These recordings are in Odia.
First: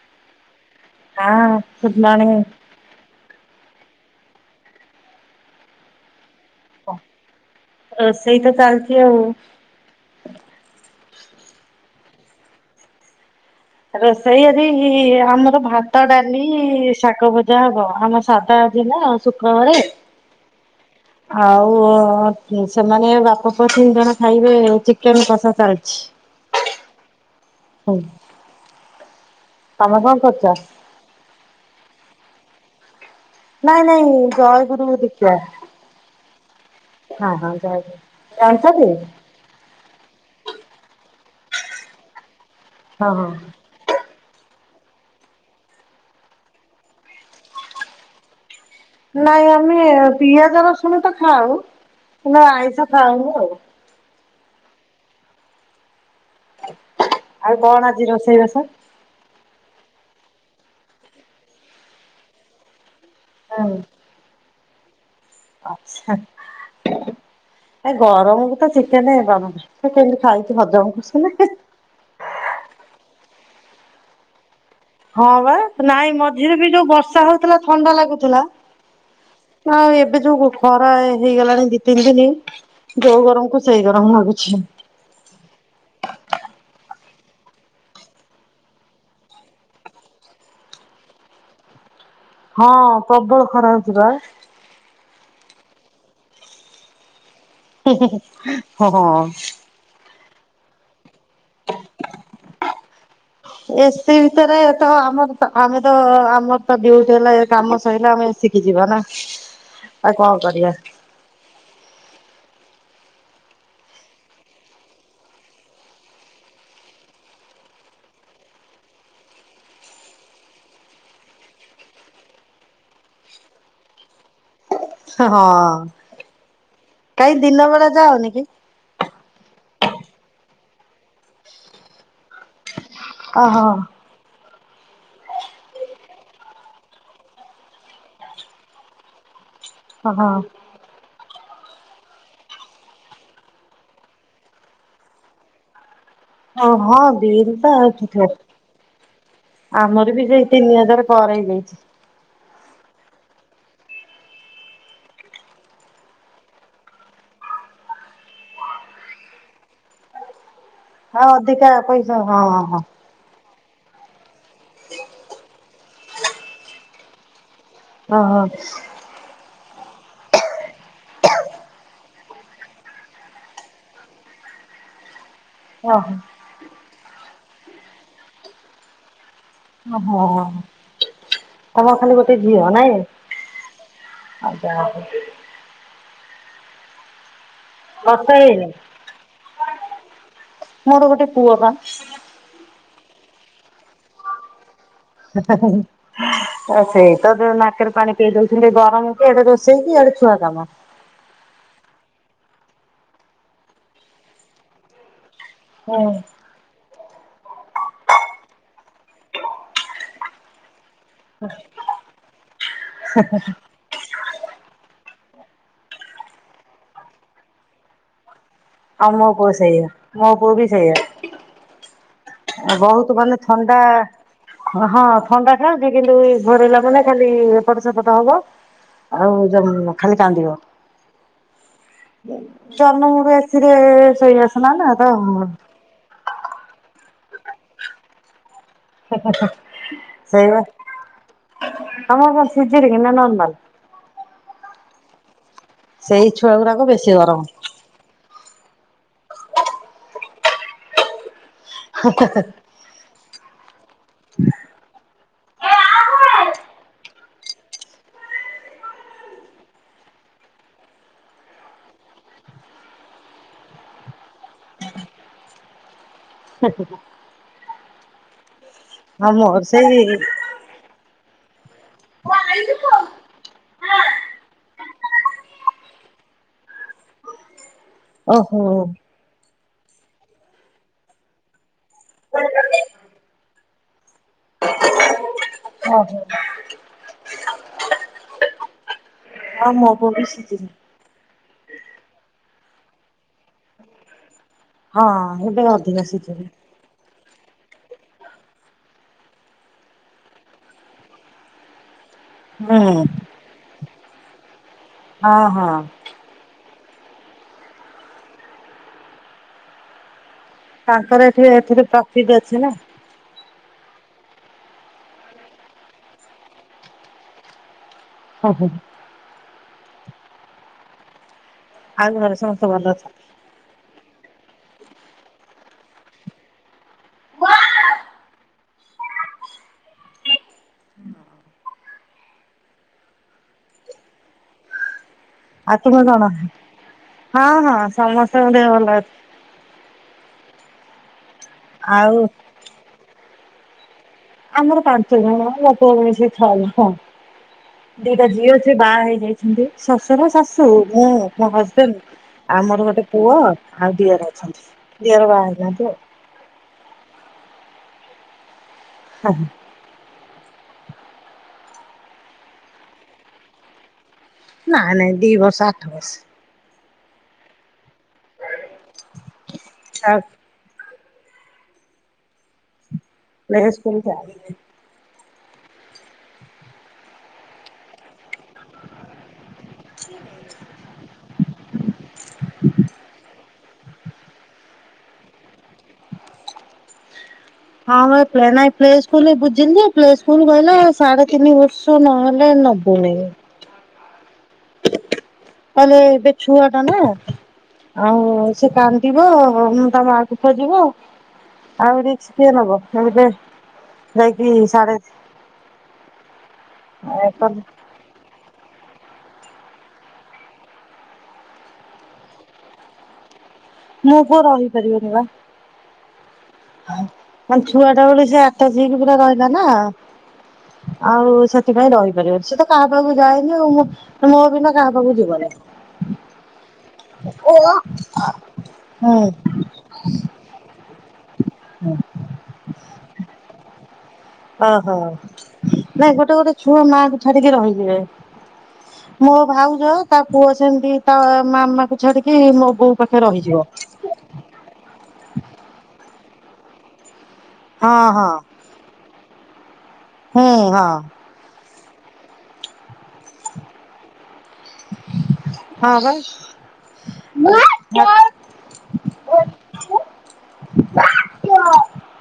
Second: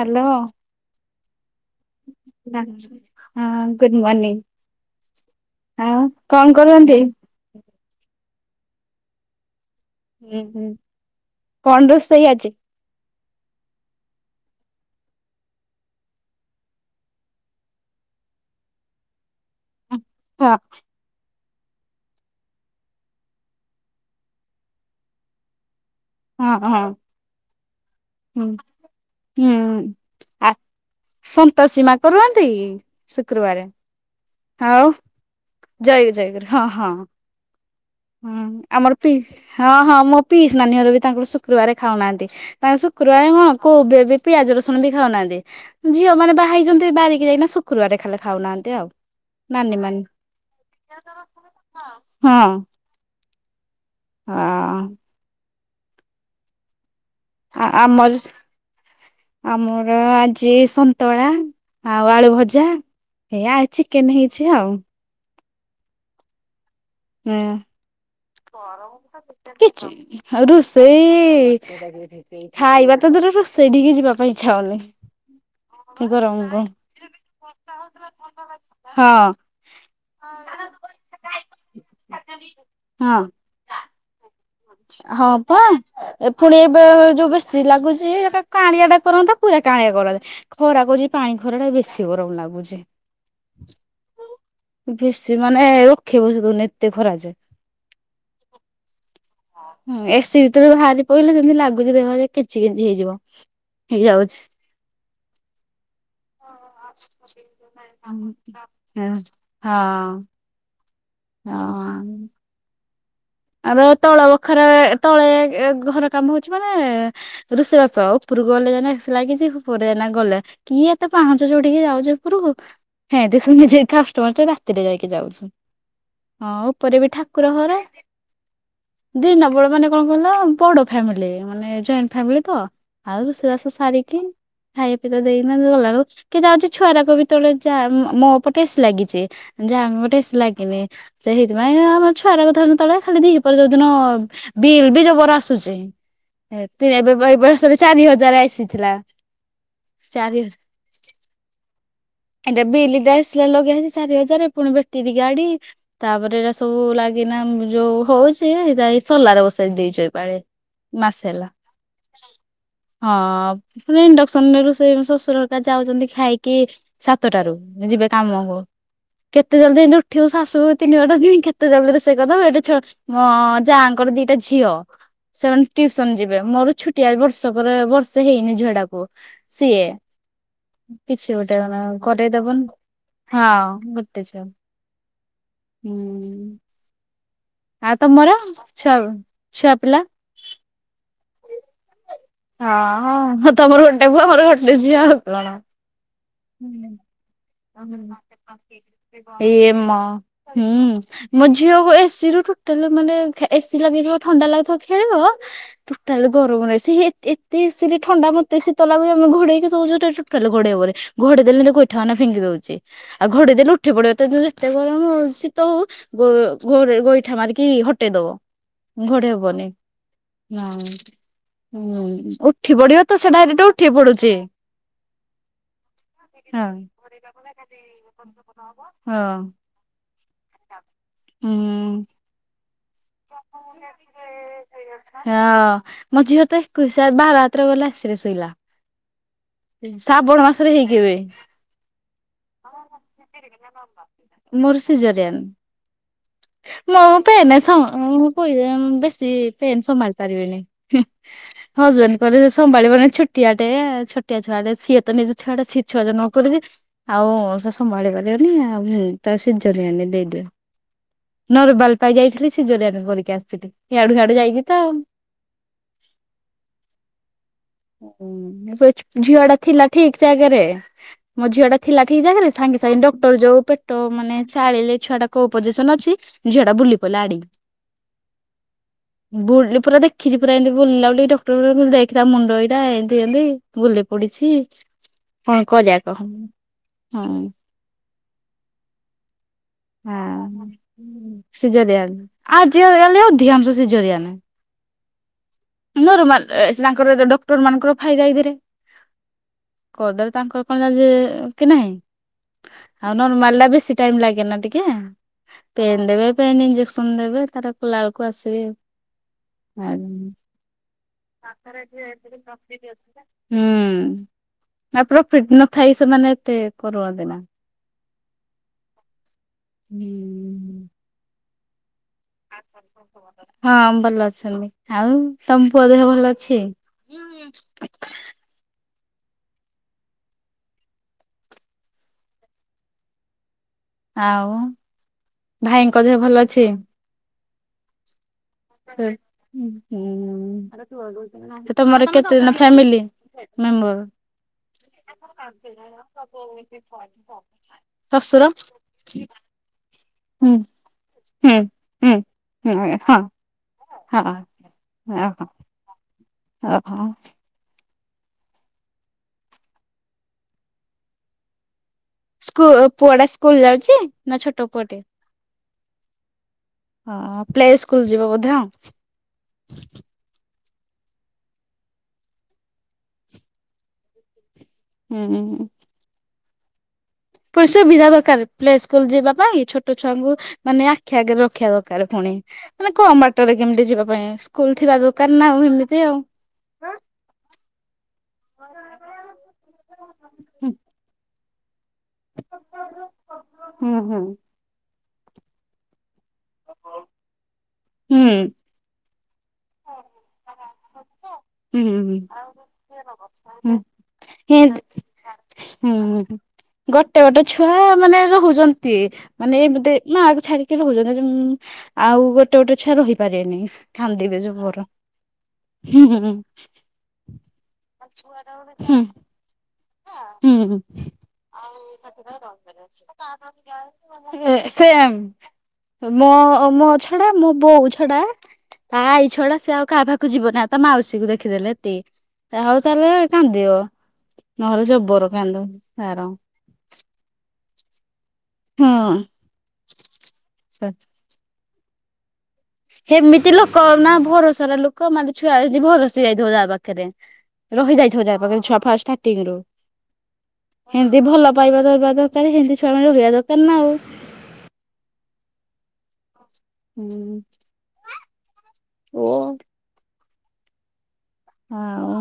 ହାଲୋ। ହୁଁ ଗୁଡ଼ ମର୍ନିଙ୍ଗ। ହାଁ ଗୁଡ଼ ମର୍ଣିଂ ହଁ କଣ କରନ୍ତି? ରୋଷେଇ ତ ଚାଲିଛି ଆଉ। ହୁଁ ହୁଁ କଣ ରୋଷେଇ ଆଜି? ରୋଷେଇ ଆଜି ଆମର ଭାତ ଡ଼ାଲି ଶାଗ ଭଜା ହବ ଆମର ସାଧା ଆଜି ନା। ଶୁକ୍ର ବେଳେ। ହଁ। ଆଉ ସେମାନେ ବାପ ପୁଅ ତିନି ଜଣ ଖାଇବେ ଚିକେନ୍ କସା ଚାଲିଛି। ହଁ ହଁ। ହୁଁ ହୁଁ ତମେ କଣ ଆ କରୁଛ? ସନ୍ତୋସି ମା କରନ୍ତି? ଶୁକ୍ରବାରେ ନାଇଁ ନାଇଁ ଜୟଗୁରୁ ଆଉ ଦୀକ୍ଷା ଜୟ ଜୟ ଗୁରୁ ହଁ ହଁ। ହଁ ହଁ ଜୟ ଗୁରୁ ହଁ ଆମର ପି ହଁ ହଁ ମୋ ପିସି ନାନୀ ଘର ବି ତାଙ୍କର ଶୁକ୍ରବାର ଖାଉନାହାନ୍ତି। ତାଙ୍କେ ହଁ ହଁ। ଶୁକ୍ରବାର କଣ କୋଉ ବେ ବି ପିଆଜ ରସୁଣ ବି ଖାଉନାହାନ୍ତି। ଝିଅ ମାନେ ବାହା ହେଇଛନ୍ତି [unintelligible] ଶୁକ୍ରବାରେ ଖାଲି ଖାଉ ନାହାନ୍ତି ଆଉ। ନାଇ ନାନୀ ଆମେ ମାନେ। ପିଆଜ ରସୁଣ ତ ଖାଉ ହଁ କିନ୍ତୁ ଆଇଁଷ ଖାଉନୁ ଆଉ। ହଁ ଆଉ କଣ ଆଜି ରୋଷେଇବାସ? [unintelligible] ଆମର ଆଜି ସନ୍ତୁଳା ଆଉ ଆଳୁ ଭଜା, ଏ ଆଜି ଚିକେନ୍ ହେଇଛି ଆଉ। ଆଛା ଏ ଗରମ, ଗରମ୍ ତ କିଛି ହଜମ କରୁଛନ୍ତି। ରୋଷେଇ, ଖାଇବା ତ ଦୂରର ସେଇଠି କି ଯିବା ପାଇଁ ଇଚ୍ଛା ହଉନି, ହଁ ବା ଏ ନାଇଁ ମୋଝିରେ ରେ ଗରମକୁ ବି ଯୋଉ ବର୍ଷା ହଉଥିଲା ଥଣ୍ଡା ଲାଗୁଥିଲା, ହଁ ହାଁ ଏବେ ଯୋଉ ଖରା ହେ ହେଇ ଗଲାଣି ଦୁଇ ତିନି ଦିନି ହଁ ଯୋଉ ଗରମକୁ, ସେଇ ଗରମ ଲାଗୁଛି, ହଁ ପା, ଏ ପୁଣି ଏବେ ଜୁ ବେଶି ଲାଗୁଛି ଏକା କାଣିଆ କରନ୍ତା ପୁରା କାଣିଆ ଖରାରେ, ଖରା କରୁଛି ଏ ପାଣି ଖରା ଟା ବେଶି, କି ଗରମ୍ ନାଉ, ହଁ ପ୍ରବଳ ଖରା ହେଉଛି ବାଏ, ବେଶି ମାନେ ରଖେଇ ବସେଇ ଦେଉନି ଏତେ ଖରା ଯେ, ହୁଁ-ହୁଁ-ହୁଁ ହଁ-ହଁ-ହଁ, ହୁଁ ଏସି ଭିତରୁ ବାହାରି ପଢ଼ିଲେ ଜେମିତି ଲାଗୁଛି ଦେହ ରେ କେଞ୍ଚୀ କେଞ୍ଚୀ ହେଇ ଯିବ, ଏସି ଭିତରେ ତ ଆମର ତ ଆମେ ତ ଆମର୍ ତୋ ଡିୟୁଟି ହେଲା କାମ ସରିଲା ଆମେ ଏସି ହଁ କି ଯିବା ନା ହଁ। ଆଉ କଁ କରିବା, ହଁ, ଆର ତଳ ବଖରା ରେ ତଳେ ଏ ଘର କାମ ହେଉଛି ମାନେ, ରୋଷେଇ ବାସ ଉପରକୁ ଗଲେ ଏଇନା ଏସି ଲାଗିଛି ଉପରେ ଏଇନା ଗଲେ, କିଏ ଏତେ ପାହାଞ୍ଚ ଚୋଡ଼ିକି ଯାଉଛି ଉପରକୁ [unintelligible] ରାତି ରେ ଯାଇକି ଯାଉଛୁ ହଁ। ହଁ ଉପରେ ବି ଠାକୁର ଘରେ, ହଁ [unintelligible] ଦିନ ବେଳେ ମାନେ କଣ କହିଲ ବଡ଼ ଫେମିଲି ମାନେ ଜଏଣ୍ଟ୍ ଫେମିଲି ତ, ଆଉ ରୋଷେଇ ଓହୋ ବାସ ସାରିକି ଖାଇବା ପିଇବା ଦେଇକି ନାହିନ୍ତି ଗଲା ବେଳକୁ, କି ଯାଉଛି ଛୁଆ ରାକୁ ବି ତଳେ ଯା ମୋ ମୋ ପଟେସି ଲାଗିଚି, ଯା ଓହୋ। ଗୋଟେସ୍ ଲାଗିନି ସେଇଥିପାଇଁ ଆମର ଛୁଆର କୁ ଧରୁ ତଳେ, ଖାଲି ବି ଏ ପର ଯୋଉଦିନ ବିଲ୍ ବି ଜବର ଆସୁଛି, ଓ ଏତେ ହଁ ଏବେ [unintelligible] ବିଲ୍ ଟା ବର୍ଷରେ ଚାରି ଠିକ ଅଛି ହଜାର୍ ଆସିଥିଲା ଚାରି ହଜାର୍, କରେଇ ଦେଇଛି, ଏଟା ବିଲଟା ଆସିଲା ଲଗାହେଇଛି ଚାରି ହଜାର୍ ପୁଣି ବେଟିରି ଗାଡି, ତାପରେ ଏଇଟା ସବୁ ଲାଗିନା ଯୋଉ ହଉଛି ଏଇଟା ସଲାରେ ବସେଇ ଦେଇଛୁ ପାଣି, ହଁ ଅଧିକା ପଇସା ହଁଁ-ହଁ-ହଁ, ହଁ ଇଣ୍ଡକ୍ସନ୍ ରେ ରୋଷେଇ ବାସଶଶୁର ତା ଯାଉଛନ୍ତି ଖାଇକି, ସାତଟାରୁ ସିଏ ଯିବେ କାମକୁ, କେତେ ଜଲଦି ଏ ଉଠିବୁ ଶାଶୁ [unintelligible] କେତେ ଜଲ୍ ଦି ରୋଷେଇ କରିଦବ ଏଡେ ଛଟ୍-ଛଟ୍ ମୁଁ ଅଁ ଯାହାଙ୍କର ଦିଟା ଝିଅ, ସେମାନେ ଓହୋ ଟିଉସନ୍ ଯିବେ ମୋର ଛୁଟି ଏ ବର୍ଷ କରେ ବର୍ଷେ ହେଇନି ଝିଆଟାକୁ, ସେଇଆ ଓହୋ। ଓହୋ କିଛି ଗୋଟେ କ ତମର ଆଉ ଖାଲି ଗୋଟେ କରରେଇଦବନି ଝିଅ ନାଇଁ ହଁ ଗୋଟେ ଝିଅ ଆଉ ଯାହା ହଉ ହୁଁ, ଆଉ ବର୍ଷ ତମର ହେଇନି। ଛୁଆ-ଛୁଆ ପିଲା? ମୋର ଗୋଟେ ପୁଅ ବା, ହଁ ଅଁ ତମର ଗୋଟେ ପୁଅ ମୋର ଗୋଟେ ଝିଅ ଆଉ, କଣ। [unintelligible] ସେ, ତା ଧିରେ ନାକରେ ପାଣି ପିଏଇ ଦଉଚନ୍ତି ଗରମକୁ ଇଆଡେ ଇଏ ମ ରୋଷେଇକି ଏଆଡେ ଛୁଆ କାମ। ହୁଁ। ମୋ ଝିଅକୁ ଏ ସି ରୁ ଟୋଟାଲ୍ ମାନେ ଏ ସି ଲାଗିଥିବ ଥଣ୍ଡା ଲାଗିଥିବ ଖେଳିବ ହୁଁ ଟୁଟାଲେ ଗର୍ ଲୁଭଲାଇ ସିଏ ଏ ଏତେ ଏ ସିରେ ଥଣ୍ଡା ମତେ ଶୀତ ଲାଗୁଚି ଆମେ ଘୋଡେଇ କି ଶୋଉଚୁ ସେ ଟୋଟାଲ ଘୋଡେଇବ ନାଇଁ। ଘୋଡେଇ ଦେଲେ ଗୋଇଠା ମାରିକୀନା ଫିଙ୍ଗି ଦଉଚି ଆଉ ଘଡେଇ ଦେଲେ ଉଠ ଉଠି ପଡିବ ତାକୁ ଯେତେ ଗରମ ହଉ ଶୀତ ହଉ ଗୋ ଘୋରେ ଗୋଇଠା ମାରିକି ହଟେଇ ଦବ। ଆଉ ମୋ ଘୋଡେଇ ପୁଅ ହବନି ସେଇଆ ମୋ ପୁଅ ବି ସେଇଆ ହୁଁ। ହୁଁ ଉଠି ପଡିବ ବହୁତ ତ ସେ ମାନେ ଡାଇରେକଟ୍ ଥଣ୍ଡା ଉଠି ପଡୁଚି। ହଁ ହ ଥଣ୍ଡା ଥାଉଚି କିନ୍ତୁ ଘୋରଇଲା ମାନେ ଖାଲି ଏପଟ ସେପଟ ହବ ଆଉ ହଁ ଜମ୍ ଖାଲି କାନ୍ଦିବ। ହୁଁ। ଜନମରୁ ଏ ସିରେ ଶୋଇଆସନା ତ ହଁ ମୋ ଝିଅ ତ ଏକୋଇଶ ବାର୍ ରାତିରେ ଗଲା ଏ ସିରେ ଶୁଇଲା। ସେଇ ବା। ହେଇକି ଏବେ ତମର କଣ ଶିଜିରିଙ୍ଗ ନା ନର୍ ମାଲ୍? ନର୍ମାଲ ଥିଲା। ମୋର୍ ସିଜରିଆନ୍। ସେଇ ଛୁଆ ଗୁଡାକ ବେଶୀ ମୁଁ ଗରମ ପେନେ ସ [unintelligible] ବେଶୀ ପେନ୍ ସମ୍ଭଳିି ପାରିବିନି। ହଁ ହଜବେଣ୍ଡ କହିଲେ ସେ ସମ୍ଭାଳିବନି ଛୂ ଟିଆ ଟେ ଛୋଟିଆ ଛୁଆଟେ ସିଏ ତ ନିଜେ ଛୁଆଟା ସିଏ ଛୁଆ ଯନମ କରୁଚି। ଆଉ ସେ ସମ୍ଭାଳି ପାରିବନି ଆଉ ସେ ତାକୁ ସିଝରିଆନରେ ଦେଇଦିଅ। ନରବାଲ୍ ପାଇ ଯାଇଥିଲି ସିଜରିଆନ୍ କରିକି ଆସିଥିଲି ୟାଡୁ ହିଆଡୁ ଯାଇକି ତ ଆଉ। [unintelligible] ହୁଁ ଶୋଇଚ୍ ଆଉ ଝିଅ ଟା ମୋର ଥିଲା ସେଇ ଠିକ୍ ଜାଗାରେ। ମୋ ଝିଅ ଟା ଥିଲା ଠିକ୍ ଜାଗାରେ। ସାଙ୍ଗେ ଓହୋ ସାଙ୍ଗେ ଡକ୍ଟର ଯଉଁ ପେଟ ମାନେ ଚାଳିଲେ ଛୁଆଟା କୋଉ ପୋଜି ସନ ଅଛି ଝିଅ ଟା ବୁଲି ପଡିଲା ଆଡିକି। ଓହୋ। ବୁଲି ପୁରା ଦେଖିଚି ପୁରା ଏମିତି ବୁଲିଲା ବୋଲି ଡକ୍ଟର ଦେଖଥିଲା ମୁଣ୍ଡ ଏଇଟା ଏମିତି ଏମ୍ ତି। ବୁଲି ପଡିଚି। [inaudible] କଣ କରିବା କହ ହଁ? ହଁ ମୋ ପୁଅ ବି ହଁ ସିଜରିଆନ। ସିଜରିଆନ ଆଜିକାଲି ଅଧିକାଂଶ ସିଜରିଆନ। ହଁ ଏବେ ଅ ନରମାଲ୍ ତାଙ୍କର ଗୋଟେ ଡ ଟର ମାନଙ୍କର ଫାଇଦା ଏଇଥିରେ। କରିଦେଲେ ତାଙ୍କର କଣ ଯାଏ ଯେ ନାହିଁ। ହୁଁ। ନରମାଲ ଟା ବେଶୀ ଟାଇମ ଲାଗେ ନା ଟିକେ ହଁ ହଁ ପେନ୍ ଦେବେ ପେନ୍ ଇଞ୍ଜେକ୍ସନ ଦେବେ ତାର କଲାବେଳକୁ ଆସିବେ ଆ ତାଙ୍କର ଏ ତାଙ୍କର ଏତେ ଏଥିରେ ପ୍ରଫିଟ ଅଛି ନା। ହୁଁ ଆଉ ପ୍ରଫିଟ ନଥାଇ ସେମାନେ ଏତେ କରନ୍ତି ନା? ହବ। ହୁଁ। ଆଉ ଘରେ ସମସ୍ତେ ଭଲ ଅଛନ୍ତି? ହଁ ଭଲ ଅଛନ୍ତି, ଆଉ ତମ ପୁଅ ଦେହ ଭଲ ଅଛି? ଆଉ ଆ ତୁମ ଭାଇଙ୍କ ଦେହ କଣ ଭଲ ଅଛି। ହଁ ହଁ ସମସ୍ତଙ୍କ ଦେହ ଭଲ ଅଛି। ଉଁ ତମର ଆଉ କେତେ ଜଣ ଫାମିଲି ମେମ୍ବର? ଆମର ପାଞ୍ଚ ଜଣ ନାତିଆକୁ ମିଶେଇକି ଛଅ ଜଣ ଦିଟା ଶ୍ୱଶୁର ଝିଅ ସେ ବାହା ହେଇଯାଇଛନ୍ତି। ଶଶୁର, ହୁଁ ଶାଶୁ ମୁଁ ମୋ ହୁଁ ହୁଁ ହଜବେଣ୍ଡ ଆମର ହଁ ଗୋଟେ ହଁ। ପୁଅ ଆଉ ଦିଅର ଅଛନ୍ତି। ଦିଅର ବାହା ଓହୋ ହେଇନାହାନ୍ତି ଆଉ। ଓହୋ। [unintelligible] ସ୍କୁ ପୁଅଟା ସ୍କୁଲ ଯାଉଚି ନା ଛୋଟ ନାଇଁ ପୁଅଟେ? ନାଇଁ ଦି ବର୍ଷ ଆଠ ବର୍ଷ ହଁ ପ୍ଲେ ସ୍କୁଲ ଯିବ ବୋଧେ ଆଉ। ଆକ ପ୍ଲେ ସ୍କୁଲ ଯାଇନି। ହୁଁଁ ଉଁ। ପୁଣି ସୁବିଧା ଦରକାର ପ୍ଲେ ସ୍କୁଲ ଯିବା ପାଇଁ ଛୋଟ ଛୁଆଙ୍କୁ ମାନେ ଆଖି ଆଗରେ ରଖିବା ଦରକାରେ ପୁଣି। ମାନେ କମ ବାଟରେ କେମିତି ଯିବା ପାଇଁ ସ୍କୁଲ ଥିବା ଦରକାର ନା ଆଉ ହେମିତି ଆଉ। ହଁ ବା ପ୍ଲେ ନାଇଁ ପ୍ଲେ ସ୍କୁଲରେ ବୁଝିଲି ଯେ ପ୍ଲେ ସ୍କୁଲ କହିଲା ହୁଁ ସାଢ଼େ ତିନି ବର୍ଷ ନହେଲେ ନବନେଇ। ହୁଁ ହୁଁ। କହିଲେ ଏବେ ଛୁଆଟା ନା। ଆଉ ହୁଁ ସେ କାନ୍ଦିବ ତା ମାକୁ ଖୋଜିବ। ହୁଁ ଆଉ ହୁଁ। ରିକ୍ସ କିଏ ନବ [unintelligible] ଯାଇକି ସାଢ଼େ ହୁଁ ଉ ଗୋଟେ ଗୋଟେ ଛୁଆ ମାନେ ରହୁଚନ୍ତି ମାନେ ଏମିତି ମାକୁ ଛାଡ଼ିକି ରହୁଚ ଆଉ ଗୋଟେ ଗୋଟେ ଛୁଆ ରହିପାରିବେନି ମୋ ପୁଅ କାନ୍ଦିବେ ଯବର। ରହିପାରିବନି ବା ହୁଁ। ମାନେ ଛୁଆଟା ବେଳୁ ସେ ଆଟଜ ହେଇକି ପୁରା ରହିଲା ନା। ହୁଁ ହୁଁ ହୁଁ। ଆଉ ସେଥିପାଇଁ ରହିପାରିବ ସେ ତ କାହା ପାଖକୁ ଯାଏନି ଆଉ ମୁଁ ମୋ ବିନା କାହା ସେ ପାଖକୁ ଯିବନି। ମୋ ମୋ ଛଡ଼ା ମୋ ହୁଁ ବୋଉ ଛଡ଼ା ତା ଆଇ ଛଡ଼ା ସେ ଆଉ କାହା ପାଖ କୁ ଯିବନା ତା ମାଉସୀକୁ ଦେଖିଦେଲେ ଏତି ଆଉ ତାହେଲେ କାନ୍ଦିବ। ନହେଲେ ଓହୋ ଜବର କାନ୍ଦ ନାଇଁ ତାର ଗୋଟେ ଗୋଟେ ଛୁଅ ମାକୁ ଛାଡ଼ିକି ରହିଯିବେ। ହଁ। ମୋ ଭାଉଜ ତା ପୁଅ ସେମିତି ତା ମାମା କୁ ଛାଡ଼ିକି ମୋ ବୋଉ ପାଖରେ ହେମିତି ରହିଯିବ। ଲୋକ ନା ଭରସାର ଲୋକ ମାନେ ଛୁଆ ଯଦି ଭରସି ଯାଇଥିବ ଯା ପାଖରେ। ହଁ ରହିଯାଇଥିବ ହଁ ଯା ପାଖେ ଛୁଆ ଫା ଷ୍ଟାର୍ଟିଂ ରୁ। ହୁଁ ହଁ ହେମିତି ଭଲ ପାଇବା ଦବା ଦରକାର ହେମିତି ଛୁଆ ମାନେ ରହିବା ଦରକାର ନା ଆଉ। ହଁ ବା। ହୁଁ ଓ। ଆଉ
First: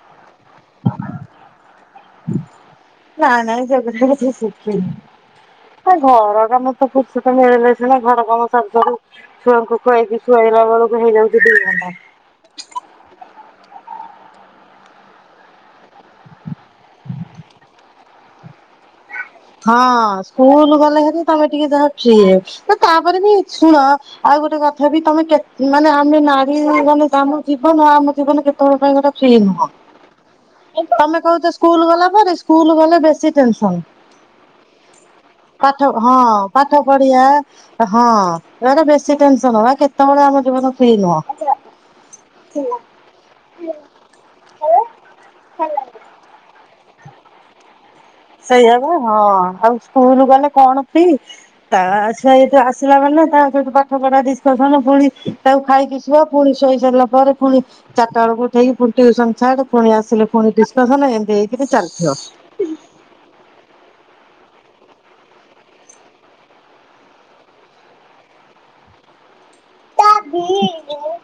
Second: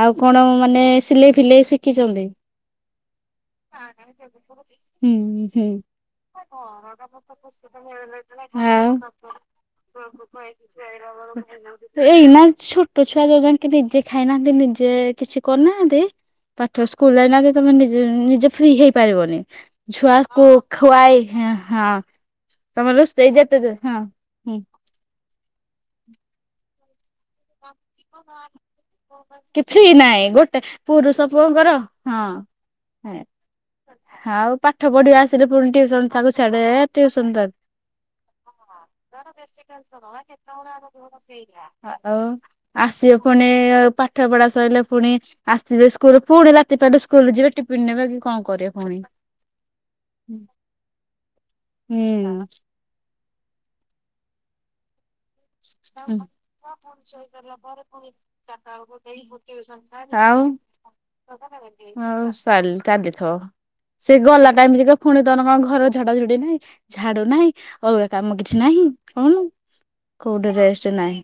ଆଉ କଣ ମାନେ ସିଲେଇ ଫିଲେଇ ଶିଖିଚନ୍ତି? ନାଇଁ ନାଇଁ ସେଗୁଡା ହୁଁ କିଛି ଶିଖିନି। ହୁଁ। ଆଉ ଘର କାମ ତ ଏଇନା ଫୁର୍ସତ ମିଳିଲେ ଛୁ ସିନା ଘର କାମ ସାରୁ ଟ ସାରୁ ଛୁଆ ଛୁଆଙ୍କୁ ଖୁଆଇକି ଶୁଆଇଲା ଯୋଉ ବେଳକୁ ହେଇଯାଉଛି ଦି ଜାଙ୍କେ ଘଣ୍ଟା। ନିଜେ ଖାଇନାହାନ୍ତି ନିଜେ କିଛି କରିନାହାନ୍ତି ପାଠ ସ୍କୁଲ ଯାଇନାହାନ୍ତି ତମେ ନିଜେ ନିଜେ ଫ୍ରି ହେଇ ପାରିବନି। ହଁ ସ୍କୁଲ ଗଲେ ହେରି ତମେ ଟିକେ ଯାହା ହଁ ଫ୍ରି ତମେ ତାପରେ ରୋଷେଇ ବି ଯେତେ ହଁ ଶୁଣ ଆଉ ହୁଁ ଗୋଟେ କଥା ବି ତମେ କେତ ମାନେ ଆମେ ନାରୀ ମାନେ କାହାକୁ। ଜୀବନ ଆମ ଜୀବନ କେତେବେଳ ପାଇଁ ଗୋଟା ଫ୍ରି କି ନୁହଁ। ନାହିଁ ଗୋଟେ ପୁରୁଷ ତମେ କହୁଛ ପୁଅଙ୍କର ସ୍କୁଲ ଗଲା ପରେ। ସ୍କୁଲ ଗଲେ ବେଶୀ ଟେନସନ୍। ହାଁଉ ପା ପାଠ ହଁ ପାଠ ପଢିଆ ଟିଉସନ ତାକୁ ହଁ ବେଶୀ ଟେନସନ୍ ବା କେତେ କେତେବେଳେ ଆମ ଜୀବନ ଫ୍ରି ନୁହଁ। ଆଉ ଆସିବେ ପୁଣି, ପାଠପଢା ସରିଲେ ପୁଣି। ଆସିବେ ସ୍କୁଲରୁ, ପୁଣି ରାତି ପାହିଲେ ସ୍କୁଲରୁ ଯିବେ, ଟିଫିିନ୍ ନେବେ। କଣ କରିବେ ସେଇଆ ବା ପୁଣି। ହଁ ଆଉ ସ୍କୁଲ ଗଲେ କଣ ଫ୍ରି ତା ହୁଁ। ସେଇଟା ଆସିଲା ମାନେ ତା ସହିତ ପାଠପଢା ଡିସକସନ୍ ପୁଣି। ତାକୁ ଖାଇକି ଆଉ ଶୁଅ ପୁଣି ଶୋଇ ସାରିଲା ପରେ ପୁଣି ଚାରିଟା ବେଳକୁ ଉଠେଇକି ପୁଣି ଟ୍ୟୁସନ୍ ଛାଡ଼ ପୁଣି ଆସିଲେ ପୁଣି ପ୍ରଥମେ ଏମିତି ହେଇକି ବି ଚାଲିଥିବ। ଚା ଚାଲିଥିବ, ସେ ଗଲା ଟାଇମ୍ ପୁଣି ତମର କଣ ଘର ଝଡା ଝଡି ନାହିଁ। ଝାଡୁ ନାହିଁ, ଅଲଗା କାମ କିଛି ନାହିଁ, କହୁନୁ? କୋଉଠି ରେଷ୍ଟ୍ ନାହିଁ।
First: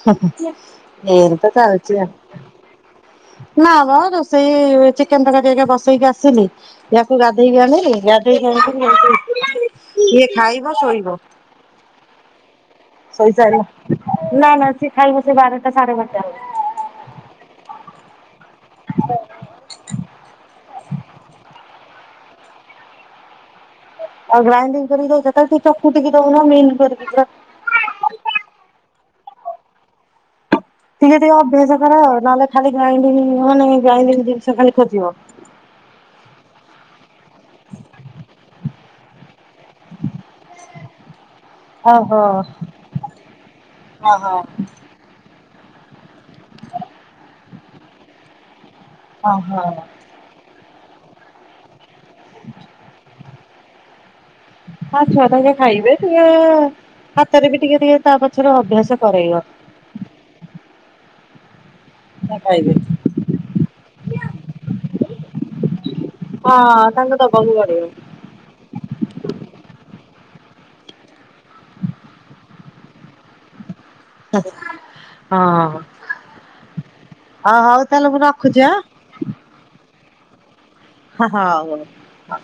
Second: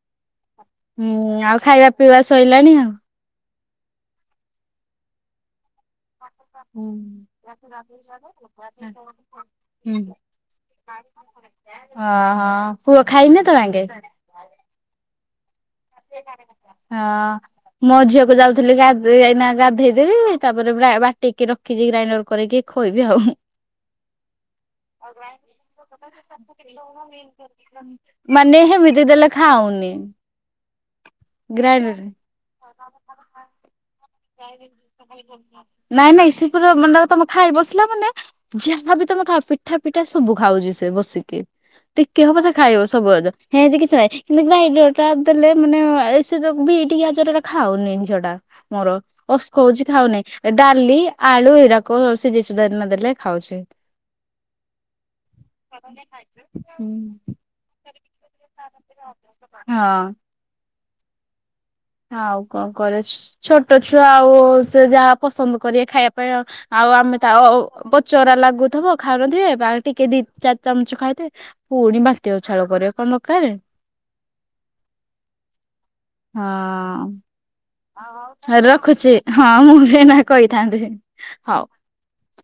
ହବ ହୁଁ ଆଉ ଖାଇବା ପିଇବା ଶଇଲାଣି ଆଉ। ନା ବା ରୋଷେଇ ଚିକେନ ତରକାରୀ ବସେଇକି ଆସି ଆସିଲି ହୁଁ। ୟାକୁ ଗାଧେଇକି ଆଣିଲି ଗାଧେଇକି ଆଣି କରି, ଇଏ ଖାଇବ ଶୋଇବ। ଓହୋ ପୁଅ ଖାଇନି ଏତେ ବେଳ ଶୋଇସାରିଲା ଯାଙ୍କେ। ନା ନା ସିଏ ଖାଇବ ସେ ବାରଟା ସାଢେ ବାରଟା ବେଳେ। ହଁ ମୋ ଝିଅକୁ ଯାଉଥିଲି ଗାଧେ ଏଇନା ଗାଧେଇ। ଗାଧେଇ ତାପରେ ବ୍ରା ବାଟିକି ରଖିଛି ଗ୍ରାଇଣ୍ଡର କରିକି ଖୋଇବି ଆଉ। ଆଉ ଗ୍ରାଇଣ୍ଡିଙ୍ଗ୍ କରିକି ଦଉଛ, କାଇଁ ଟିକେ ଚକୁଟିକି ଦଉନ ମିନ୍ କରି କି ପୁରା। ମାନେ ହେମିତି ଦେଲେ ଖାଉନି। ଟିକେ ଟିକେ ଅଭ୍ୟାସ କର ଗ୍ରାଇଣ୍ଡରରେ ନହେଲେ ଖାଲି ଗ୍ରାଇଣ୍ଡିଙ୍ଗ୍ ମାନେ ଗ୍ରାଇଣ୍ଡିଙ୍ଗ୍। ଗ୍ରାଇଣ୍ଡିଙ୍ଗ୍ ଜିନିଷ ଖାଲି ଖାଉଥା। ନାଇଁ ନାଇଁ ସେ ପୁରା ମାନେ ତମେ ଖାଇ ବସିଲା ମାନେ ଯାହା ଭାବି ତମେ ଖାଅ। ପିଠା ପିଠା ସବୁ ଖାଉଛି ସେ ବସିକି। ଓହୋ ଟିକେ ହବ ସେ ଖାଇବ ସବୁଆଡେ ହେମତି କିଛି ନାହିଁ ଓହୋ କିନ୍ତୁ ଗ୍ରାଇଣ୍ଡର୍। ଟା ଦେଲେ ମାନେ ଏ ସେ ଯୋଉ ବିଟ୍ ଗାଜରର ଖାଉନି ଝିଅ ଟା ମୋର। ଓହୋ ଓସ୍କୋଉଛି ଖାଉନାହିଁ। ଡାଲି, ଆଳୁ ଏଇଟା। କଣ ସେ ଜିଷୁ ଦାନା ଦେଲେ ଖାଉଛି। ହଁ ଛୁଆ ତ ଏଗୁଡା ଖାଇବେ ଟିକେ, ହାତରେ ବି ଟିକେ ଟିକେ ତା ପଛରେ ଅଭ୍ୟାସ କରେଇବ। ହଁ ଆଉ କଣ ଖାଇବେ କରେଜ୍। ଛୋଟ ଛୁଆ ଆଉ ସେ ଯାହା ପସନ୍ଦ କରିବେ ଖାଇବା ପାଇଁ ହଁ ଆଉ ଆମେ ତାଙ୍କୁ ତା ଦବାକୁ ପଡିବ। ଚରା ଲାଗୁଥିବ ଖାଉନଥିବେ ବା ଟିକେ ଦି ଚାରି ଚାମଚ ଖାଇଥିବେ। ପୁଣି ବାନ୍ତି ଉଛାଳ କରିବା କଣ ଦରକାର। ହଁ ହଁ। ଅ ହଉ। ତାହେଲେ ମୁଁ ଆଁ ରଖୁଛି ହଁ ମୁଁ ବି ଏଇନା କହିଥାନ୍ତି। ହଁ ହଁ ହଉ। ହୁ ହଉ।